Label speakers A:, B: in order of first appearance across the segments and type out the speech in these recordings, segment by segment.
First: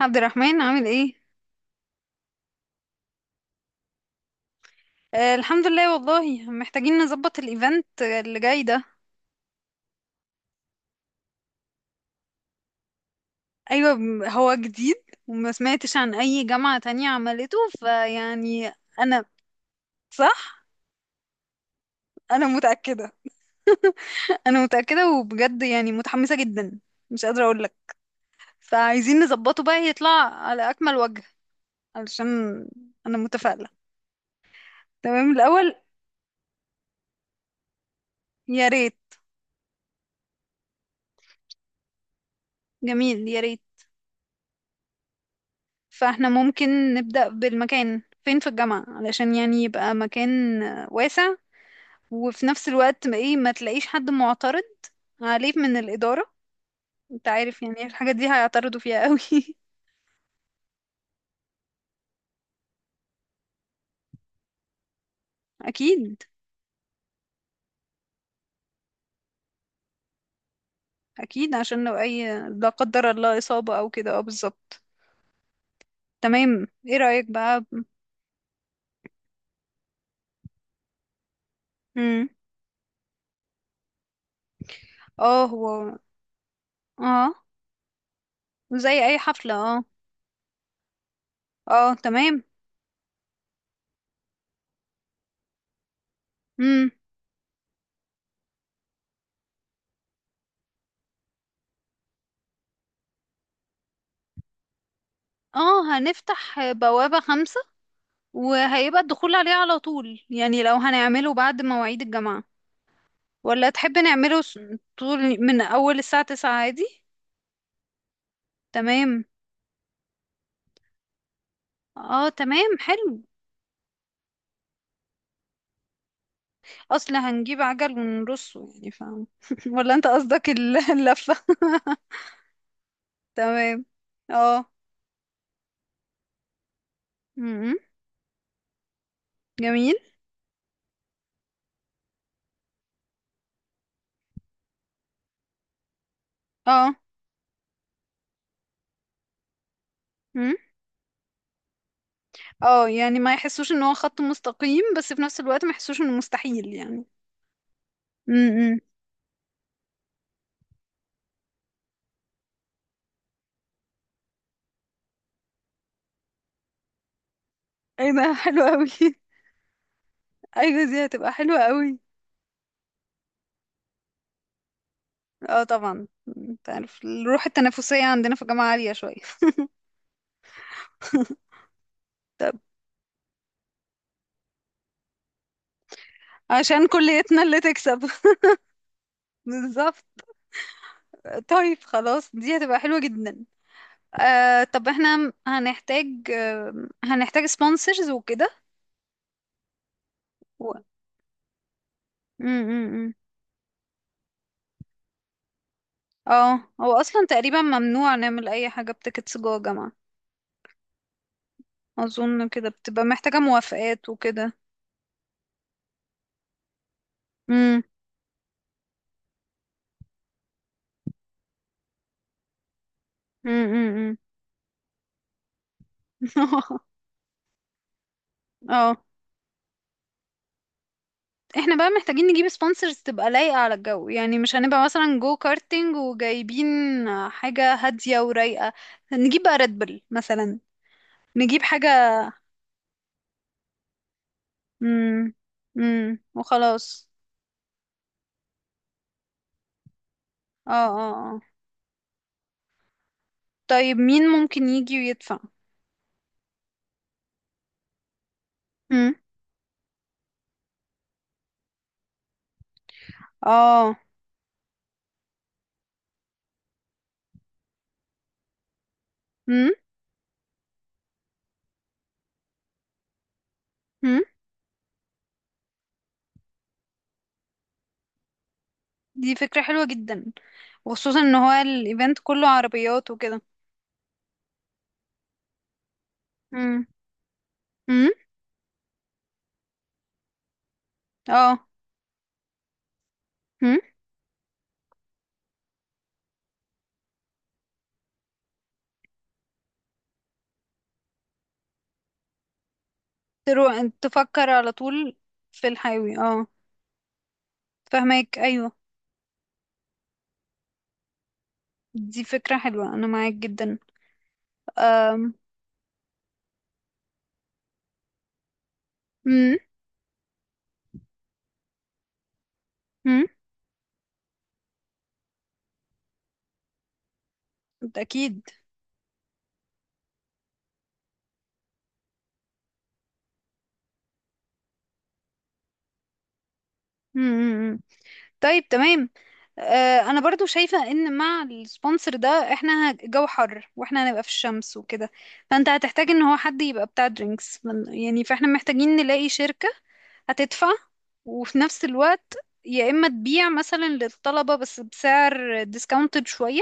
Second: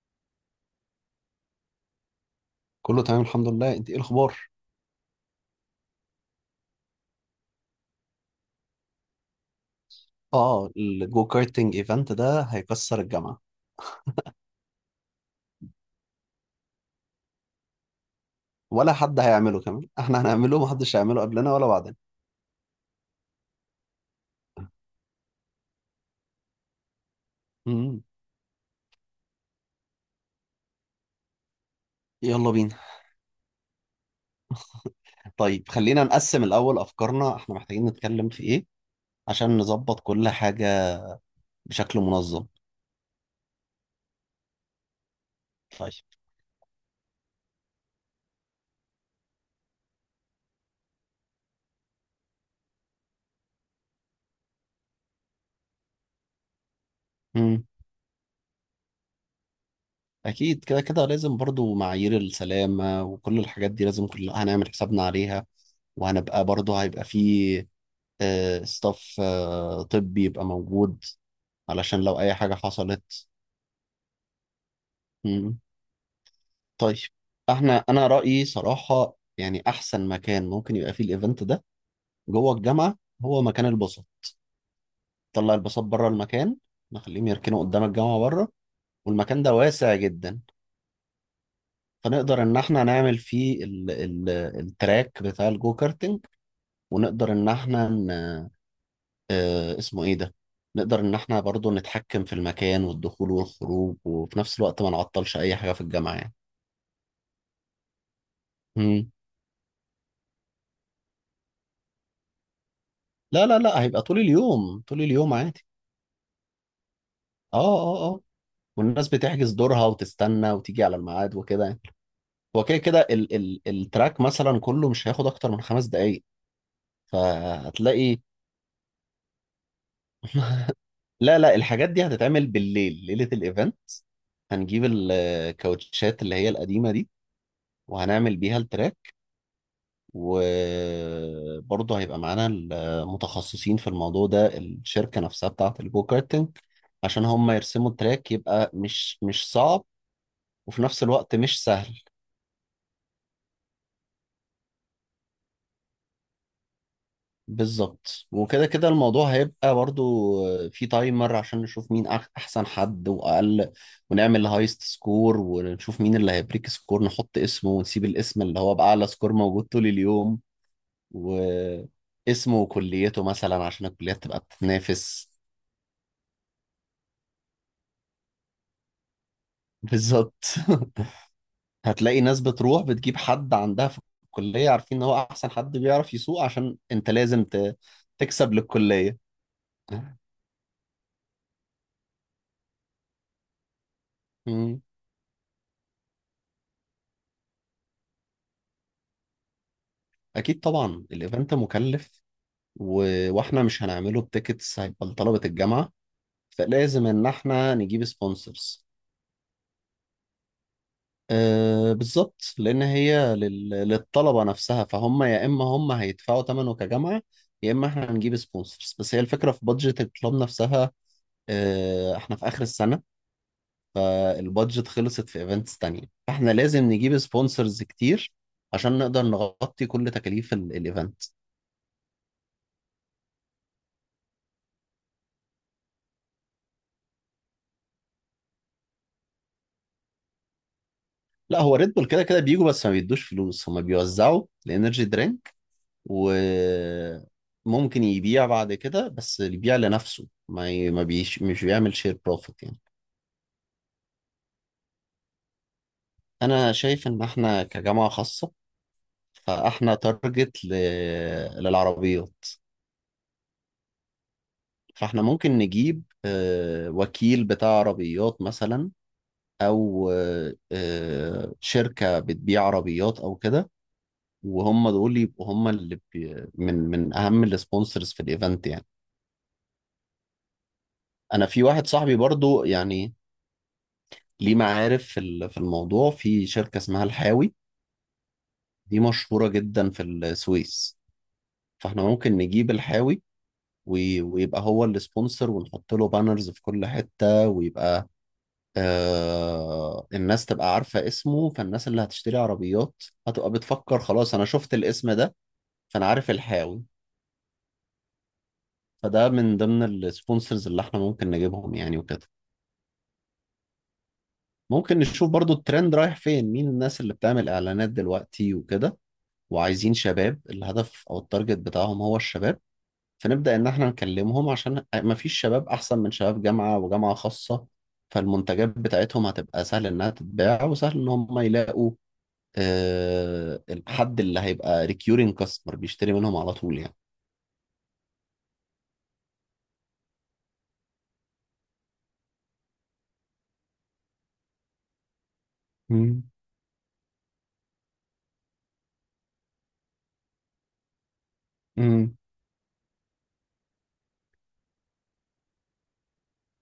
A: عبد الرحمن عامل ايه؟
B: كله تمام، الحمد لله. انت ايه الاخبار؟
A: آه، الحمد لله. والله محتاجين نظبط الايفنت اللي جاي ده.
B: اه، الجو كارتنج ايفنت ده هيكسر الجامعه.
A: ايوه هو جديد، وما سمعتش عن اي جامعة تانية عملته فيعني.
B: ولا حد
A: انا.
B: هيعمله كمان. احنا هنعمله،
A: صح.
B: محدش هيعمله قبلنا ولا بعدنا.
A: انا متأكدة. انا متأكدة، وبجد يعني متحمسة جدا. مش قادرة اقول لك.
B: امم.
A: فعايزين نظبطه بقى يطلع على اكمل وجه. علشان.
B: يلا بينا.
A: انا متفائلة. تمام
B: طيب،
A: الاول.
B: خلينا نقسم الاول افكارنا، احنا محتاجين نتكلم في ايه
A: يا ريت.
B: عشان نظبط كل حاجه بشكل منظم.
A: جميل، يا ريت.
B: طيب.
A: فاحنا ممكن نبدأ بالمكان فين في الجامعة، علشان يعني يبقى مكان واسع، وفي نفس الوقت ما ايه ما تلاقيش حد معترض عليه من الإدارة. انت عارف
B: امم.
A: يعني الحاجة دي هيعترضوا فيها قوي.
B: اكيد كده كده لازم برضو معايير السلامه وكل الحاجات دي لازم كلها هنعمل حسابنا عليها.
A: اكيد.
B: وهنبقى برضو هيبقى فيه ستاف طبي يبقى موجود
A: اكيد عشان لو
B: علشان لو اي
A: اي
B: حاجة
A: لا قدر
B: حصلت.
A: الله إصابة او كده، اه، بالظبط.
B: مم.
A: تمام، ايه
B: طيب.
A: رأيك بقى؟
B: انا رأيي صراحة يعني احسن مكان ممكن يبقى فيه الايفنت ده
A: امم.
B: جوه الجامعة هو مكان الباصات.
A: اه،
B: طلع
A: هو.
B: الباصات بره المكان، نخليهم
A: اه،
B: يركنوا قدام الجامعة بره.
A: زي اي
B: والمكان
A: حفلة،
B: ده
A: اه.
B: واسع جدا،
A: اه، تمام.
B: فنقدر ان احنا نعمل فيه ال ال التراك بتاع الجو كارتنج.
A: امم،
B: ونقدر ان احنا آه، اسمه ايه ده، نقدر ان احنا برضو نتحكم في المكان والدخول والخروج وفي نفس الوقت ما نعطلش اي حاجة
A: اه،
B: في الجامعة يعني.
A: هنفتح بوابة 5، وهيبقى
B: مم.
A: الدخول عليه على طول، يعني لو هنعمله بعد مواعيد الجامعة.
B: لا لا
A: ولا
B: لا،
A: تحب
B: هيبقى طول
A: نعمله
B: اليوم، طول اليوم
A: طول من
B: عادي.
A: أول الساعة 9 عادي.
B: اه اه اه. والناس
A: تمام.
B: بتحجز دورها وتستنى وتيجي على الميعاد وكده يعني.
A: اه،
B: هو
A: تمام
B: كده كده
A: حلو.
B: ال ال التراك مثلا كله مش هياخد اكتر من 5 دقايق،
A: اصلا هنجيب عجل
B: فهتلاقي.
A: ونرصه يعني، فاهم؟ ولا انت قصدك اللفة.
B: لا لا، الحاجات دي هتتعمل بالليل ليلة الايفنت.
A: تمام، اه.
B: هنجيب الكاوتشات اللي هي القديمة دي
A: م-م.
B: وهنعمل بيها التراك.
A: جميل.
B: وبرضه هيبقى معانا المتخصصين في الموضوع ده، الشركة نفسها بتاعة الجو كارتنج،
A: اه.
B: عشان هم يرسموا التراك. يبقى مش صعب
A: م.
B: وفي نفس الوقت مش سهل.
A: اه، يعني ما يحسوش ان هو خط مستقيم، بس في نفس الوقت ما يحسوش انه مستحيل يعني.
B: بالظبط، وكده
A: م-م.
B: كده الموضوع هيبقى برضه في تايمر عشان نشوف مين أحسن حد وأقل. ونعمل هايست سكور ونشوف مين اللي هيبريك سكور، نحط اسمه ونسيب
A: ايه ده
B: الاسم اللي
A: حلو
B: هو
A: قوي.
B: بأعلى سكور موجود طول اليوم.
A: ايوه، دي هتبقى
B: و
A: حلوة قوي.
B: اسمه وكليته مثلا عشان الكليات تبقى بتتنافس.
A: اه، طبعا. انت عارف الروح التنافسية عندنا في الجامعة عالية شوية.
B: بالظبط. هتلاقي ناس
A: طب
B: بتروح بتجيب حد عندها في الكلية عارفين ان هو احسن حد بيعرف يسوق، عشان
A: عشان
B: انت
A: كليتنا
B: لازم
A: اللي تكسب.
B: تكسب للكلية.
A: بالظبط. طيب خلاص، دي هتبقى حلوة جدا. آه،
B: مم.
A: طب احنا هنحتاج آه هنحتاج سبونسرز وكده.
B: اكيد
A: و...
B: طبعا الايفنت مكلف
A: م- م-
B: و...
A: م.
B: واحنا مش هنعمله بتيكتس، هيبقى لطلبة الجامعة،
A: اه، هو
B: فلازم
A: اصلا
B: ان
A: تقريبا
B: احنا نجيب
A: ممنوع نعمل اي
B: سبونسرز.
A: حاجة بتيكتس جوه جامعة.
B: أه
A: اظن
B: بالظبط،
A: كده
B: لان
A: بتبقى
B: هي
A: محتاجة موافقات
B: للطلبة
A: وكده.
B: نفسها، فهم يا اما هم هيدفعوا ثمنه كجامعة يا
A: امم.
B: اما احنا هنجيب سبونسرز، بس هي الفكرة في بادجت الكلاب نفسها. احنا في اخر السنة،
A: امم.
B: البادجت خلصت في ايفنتس تانية، فاحنا لازم نجيب سبونسرز كتير
A: اه.
B: عشان نقدر نغطي كل تكاليف الايفنت.
A: احنا بقى محتاجين نجيب سبونسرز تبقى لايقة على الجو، يعني مش هنبقى مثلا جو كارتينج وجايبين حاجة هادية ورايقة. نجيب بقى ريد بل مثلا.
B: لا
A: نجيب
B: هو
A: حاجة.
B: ريد بول كده كده بيجوا بس ما بيدوش فلوس، هما بيوزعوا الانرجي
A: امم.
B: درينك.
A: امم، وخلاص.
B: وممكن يبيع بعد كده بس يبيع لنفسه،
A: اه
B: ما ي... ما
A: اه اه.
B: بيش... مش بيعمل شير بروفيت يعني.
A: طيب مين ممكن يجي ويدفع؟
B: انا شايف ان احنا كجامعة خاصة،
A: امم.
B: فاحنا تارجت للعربيات.
A: اه.
B: فاحنا ممكن نجيب وكيل بتاع عربيات مثلا،
A: امم.
B: او شركه بتبيع عربيات او كده.
A: امم،
B: وهم دول يبقوا هم اللي بي من من اهم السبونسرز في الايفنت يعني.
A: دي فكرة حلوة جدا، وخصوصا ان
B: انا
A: هو
B: في واحد صاحبي
A: الايفنت كله
B: برضو
A: عربيات
B: يعني
A: وكده.
B: ليه معارف في في الموضوع، في شركه
A: امم.
B: اسمها الحاوي.
A: امم.
B: دي مشهوره جدا في السويس،
A: اه.
B: فاحنا ممكن نجيب الحاوي
A: امم.
B: ويبقى هو السبونسر، ونحط له بانرز في كل حته، ويبقى الناس تبقى عارفه اسمه. فالناس اللي هتشتري عربيات هتبقى بتفكر خلاص انا
A: تفكر على
B: شفت الاسم
A: طول.
B: ده.
A: في
B: فانا
A: الحيوي،
B: عارف
A: اه.
B: الحاوي،
A: فهمك، ايوه.
B: فده من ضمن السبونسرز اللي احنا ممكن نجيبهم يعني
A: دي
B: وكده.
A: فكرة حلوة، انا معاك جدا.
B: ممكن نشوف
A: امم.
B: برضو الترند رايح فين، مين الناس اللي بتعمل اعلانات دلوقتي وكده، وعايزين شباب، الهدف او التارجت بتاعهم هو الشباب.
A: امم.
B: فنبدأ ان احنا نكلمهم، عشان مفيش شباب احسن من شباب جامعة وجامعة خاصة.
A: اكيد.
B: فالمنتجات بتاعتهم هتبقى سهل انها تتباع، وسهل ان هم يلاقوا الحد اللي هيبقى ريكيورينج كاستمر بيشتري منهم على طول يعني.
A: امم. طيب تمام. آه، انا برضو شايفة ان مع السبونسر ده احنا جو حر، واحنا هنبقى في الشمس وكده، فانت هتحتاج ان
B: مم.
A: هو حد يبقى بتاع درينكس يعني. فاحنا محتاجين نلاقي شركة هتدفع، وفي نفس
B: مم.
A: الوقت يا اما تبيع مثلا للطلبة بس بسعر ديسكاونتد شوية،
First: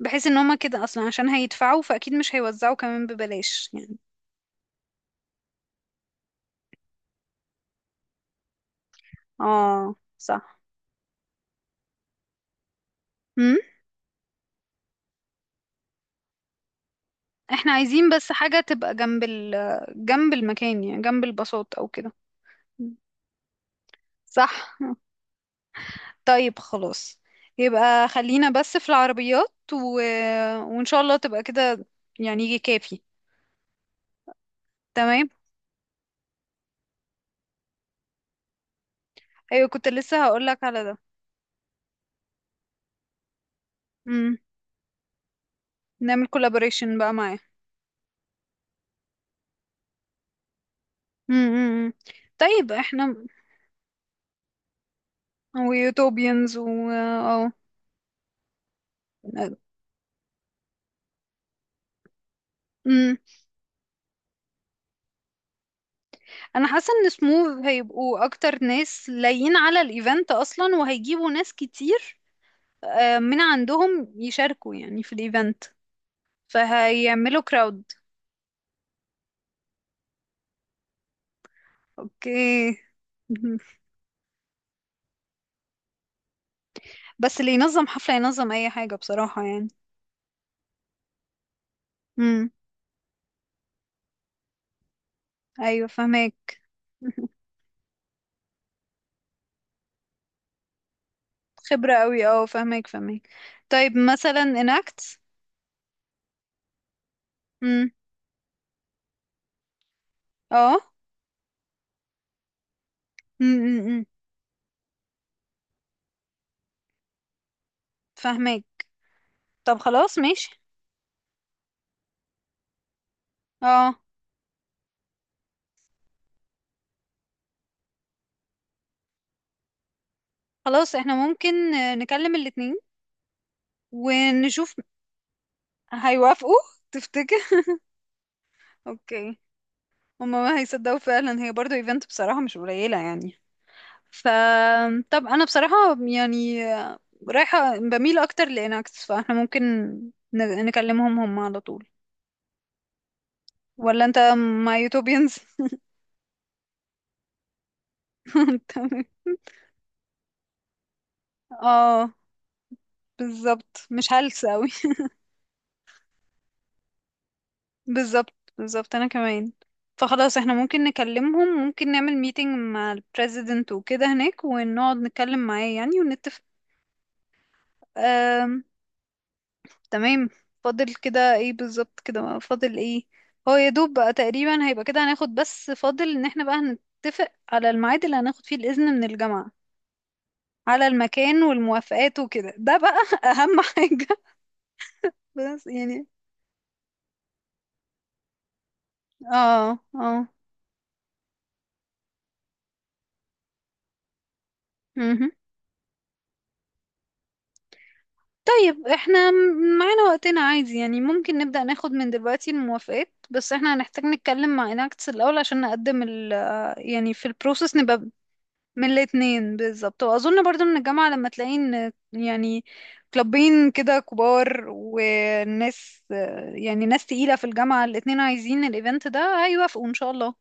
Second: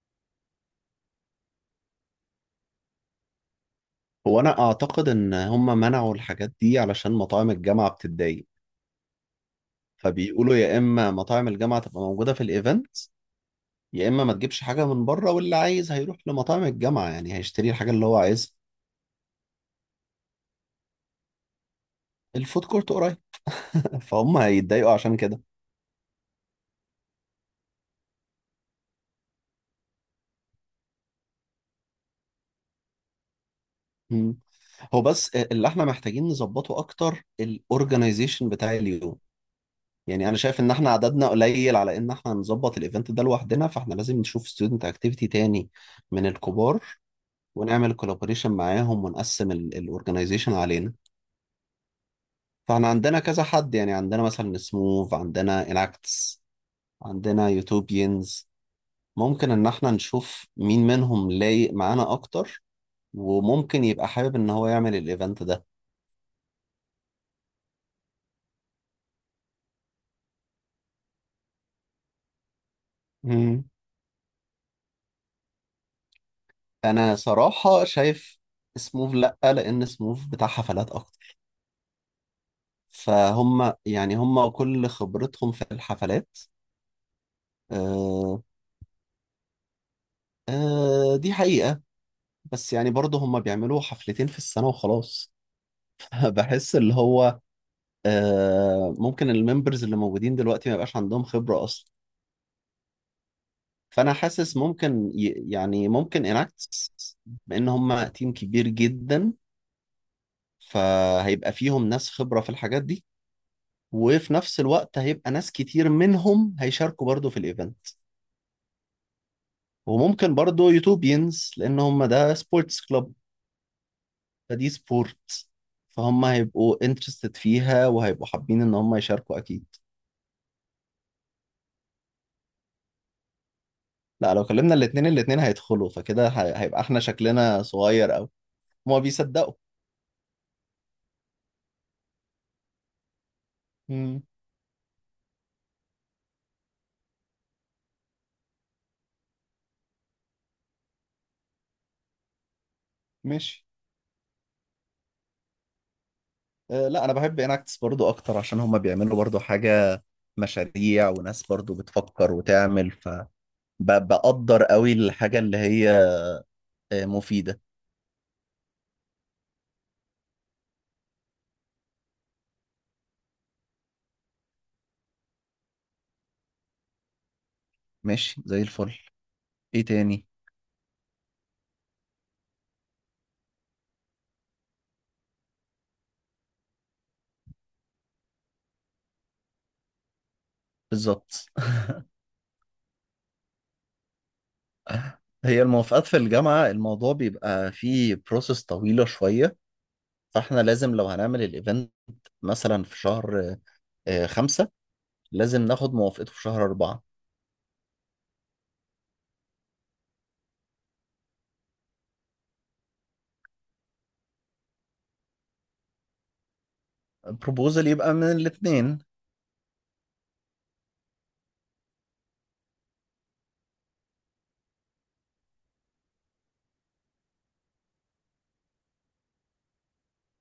A: بحيث ان هما كده اصلا عشان هيدفعوا، فاكيد مش هيوزعوا كمان ببلاش يعني.
B: هو انا اعتقد ان هم منعوا الحاجات دي علشان مطاعم الجامعه بتتضايق.
A: اه،
B: فبيقولوا
A: صح.
B: يا اما مطاعم الجامعه تبقى موجوده في الايفنت،
A: مم؟
B: يا اما ما تجيبش حاجه من بره، واللي عايز هيروح لمطاعم الجامعه يعني هيشتري
A: احنا
B: الحاجه اللي
A: عايزين
B: هو
A: بس
B: عايزها.
A: حاجة تبقى جنب جنب المكان، يعني جنب البساط او كده.
B: الفود كورت قريب. فهم
A: صح.
B: هيتضايقوا عشان كده.
A: طيب خلاص. يبقى خلينا بس في العربيات وإن شاء الله تبقى كده. يعني يجي كافي.
B: مم. هو
A: تمام.
B: بس اللي احنا محتاجين نظبطه اكتر الاورجنايزيشن بتاع اليوم.
A: أيوة، كنت لسه
B: يعني انا شايف
A: هقولك
B: ان
A: على
B: احنا
A: ده.
B: عددنا قليل على ان احنا نظبط الايفنت ده لوحدنا، فاحنا لازم
A: مم.
B: نشوف ستودنت اكتيفيتي تاني من
A: نعمل
B: الكبار،
A: كولابوريشن بقى معاه.
B: ونعمل كولابوريشن معاهم ونقسم الاورجنايزيشن علينا.
A: مم، مم، مم. طيب
B: فاحنا
A: احنا.
B: عندنا كذا حد يعني، عندنا مثلا سموف، عندنا اناكتس،
A: ويوتوبيانز و
B: عندنا
A: اه.
B: يوتوبيانز. ممكن ان احنا نشوف مين منهم لايق معانا اكتر
A: مم.
B: وممكن يبقى حابب ان هو يعمل الايفنت ده.
A: انا حاسه ان سموث هيبقوا اكتر ناس لايين على الايفنت اصلا، وهيجيبوا ناس كتير آه، من
B: مم.
A: عندهم يشاركوا يعني في الايفنت،
B: انا
A: فهيعملوا كراود.
B: صراحة شايف سموف لا، لان سموف بتاع حفلات اكتر،
A: اوكي. مهم.
B: فهم يعني هم كل خبرتهم في الحفلات.
A: بس اللي ينظم حفلة
B: آه
A: ينظم اي حاجة بصراحة يعني.
B: آه، دي حقيقة.
A: امم.
B: بس يعني برضه هم بيعملوا حفلتين في السنة وخلاص.
A: ايوه، فهمك.
B: بحس اللي هو ممكن الممبرز اللي موجودين دلوقتي ما يبقاش عندهم خبرة أصلا.
A: خبرة قوي، اه، فهمك فهمك. طيب
B: فأنا
A: مثلا
B: حاسس ممكن
A: اناكت.
B: يعني ممكن اناكتس، بأن
A: امم.
B: هم تيم كبير جدا،
A: اه.
B: فهيبقى فيهم ناس خبرة في الحاجات دي،
A: امم.
B: وفي نفس الوقت هيبقى ناس كتير منهم هيشاركوا برضه في الإيفنت.
A: فهمك. طب خلاص
B: وممكن
A: ماشي.
B: برضه يوتوبينز لأن هم ده سبورتس كلوب،
A: اه.
B: فدي سبورت، فهم هيبقوا انترستد فيها وهيبقوا حابين ان هم يشاركوا اكيد.
A: خلاص احنا ممكن آه، نكلم الاتنين
B: لا لو
A: ونشوف.
B: كلمنا الاتنين الاتنين هيدخلوا، فكده
A: هيوافقوا
B: هيبقى احنا
A: تفتكر؟
B: شكلنا صغير قوي. هما
A: اوكي.
B: بيصدقوا.
A: هما ما هيصدقوا فعلا، هي برضو ايفنت بصراحة مش قليلة يعني.
B: امم.
A: فطب انا بصراحة يعني رايحة بميل اكتر لإناكس، فاحنا ممكن نكلمهم هم على طول.
B: ماشي.
A: ولا انت مع يوتوبيانز؟
B: أه لا انا بحب اناكتس برضو اكتر عشان هما
A: تمام.
B: بيعملوا برضو حاجة، مشاريع وناس برضو
A: اه
B: بتفكر وتعمل،
A: بالظبط، مش هلس
B: فبقدر
A: اوي.
B: قوي الحاجة اللي هي مفيدة.
A: بالظبط بالظبط، انا كمان. فخلاص احنا ممكن نكلمهم، ممكن نعمل ميتنج مع البريزيدنت وكده هناك ونقعد نتكلم معاه يعني،
B: ماشي
A: ونتفق.
B: زي الفل. ايه تاني؟
A: تمام. فاضل كده ايه بالظبط؟ كده ما فاضل ايه، هو يا دوب بقى تقريبا هيبقى كده. هناخد بس فاضل ان احنا بقى هنتفق على الميعاد اللي هناخد فيه الإذن من الجامعة على المكان
B: بالظبط.
A: والموافقات وكده، ده بقى اهم حاجة.
B: هي
A: بس يعني،
B: الموافقات في الجامعة الموضوع بيبقى فيه بروسس طويلة شوية.
A: اه اه.
B: فاحنا لازم لو هنعمل الايفنت مثلا في شهر 5،
A: مهم.
B: لازم ناخد موافقته في شهر 4.
A: طيب احنا معانا وقتنا عادي يعني، ممكن نبدأ ناخد من دلوقتي الموافقات، بس احنا هنحتاج نتكلم مع اناكتس الأول عشان نقدم يعني في البروسيس
B: بروبوزل
A: نبقى
B: يبقى من
A: من
B: الاتنين.
A: الاتنين. بالظبط، واظن برضو من الجامعة لما تلاقي ان يعني كلابين كده كبار وناس، يعني ناس تقيلة في الجامعة الاتنين عايزين الايفنت ده، هيوافقوا ان شاء الله.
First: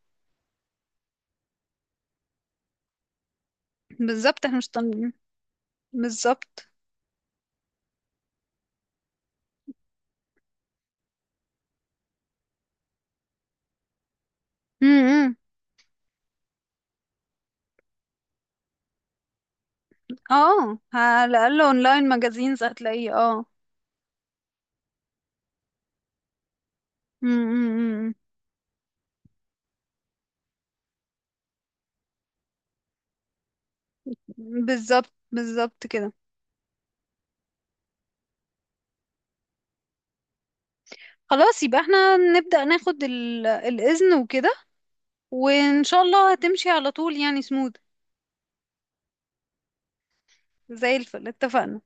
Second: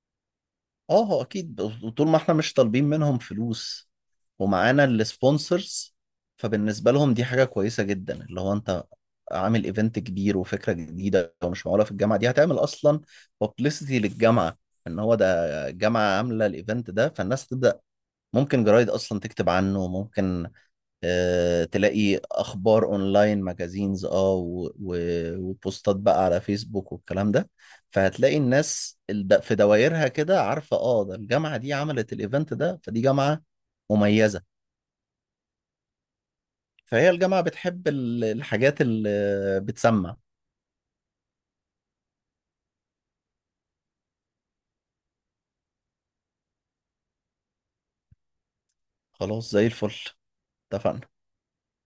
B: اه هو أكيد، وطول ما احنا مش طالبين منهم فلوس
A: بالظبط، احنا مش
B: ومعانا السبونسرز،
A: بالظبط.
B: فبالنسبة لهم دي حاجة كويسة جدا اللي هو أنت عامل ايفنت كبير وفكرة جديدة ومش معقولة في الجامعة دي هتعمل أصلا بابليستي للجامعة. إن هو
A: امم.
B: ده جامعة عاملة الايفنت ده، فالناس تبدأ، ممكن جرايد أصلا تكتب عنه، ممكن
A: اه، على الاقل اونلاين
B: تلاقي
A: ماجازينز
B: اخبار
A: هتلاقيه،
B: اونلاين
A: اه.
B: ماجازينز، اه وبوستات بقى على فيسبوك والكلام ده.
A: امم.
B: فهتلاقي الناس في دوايرها كده عارفه اه ده الجامعه دي عملت الايفنت ده، فدي جامعه مميزه.
A: بالظبط بالظبط كده.
B: فهي الجامعه بتحب الحاجات اللي بتسمع.
A: خلاص يبقى احنا نبدأ ناخد الاذن وكده، وان شاء الله هتمشي على طول يعني سموث.
B: خلاص زي الفل.
A: زي
B: اتفقنا.
A: الفل. اتفقنا.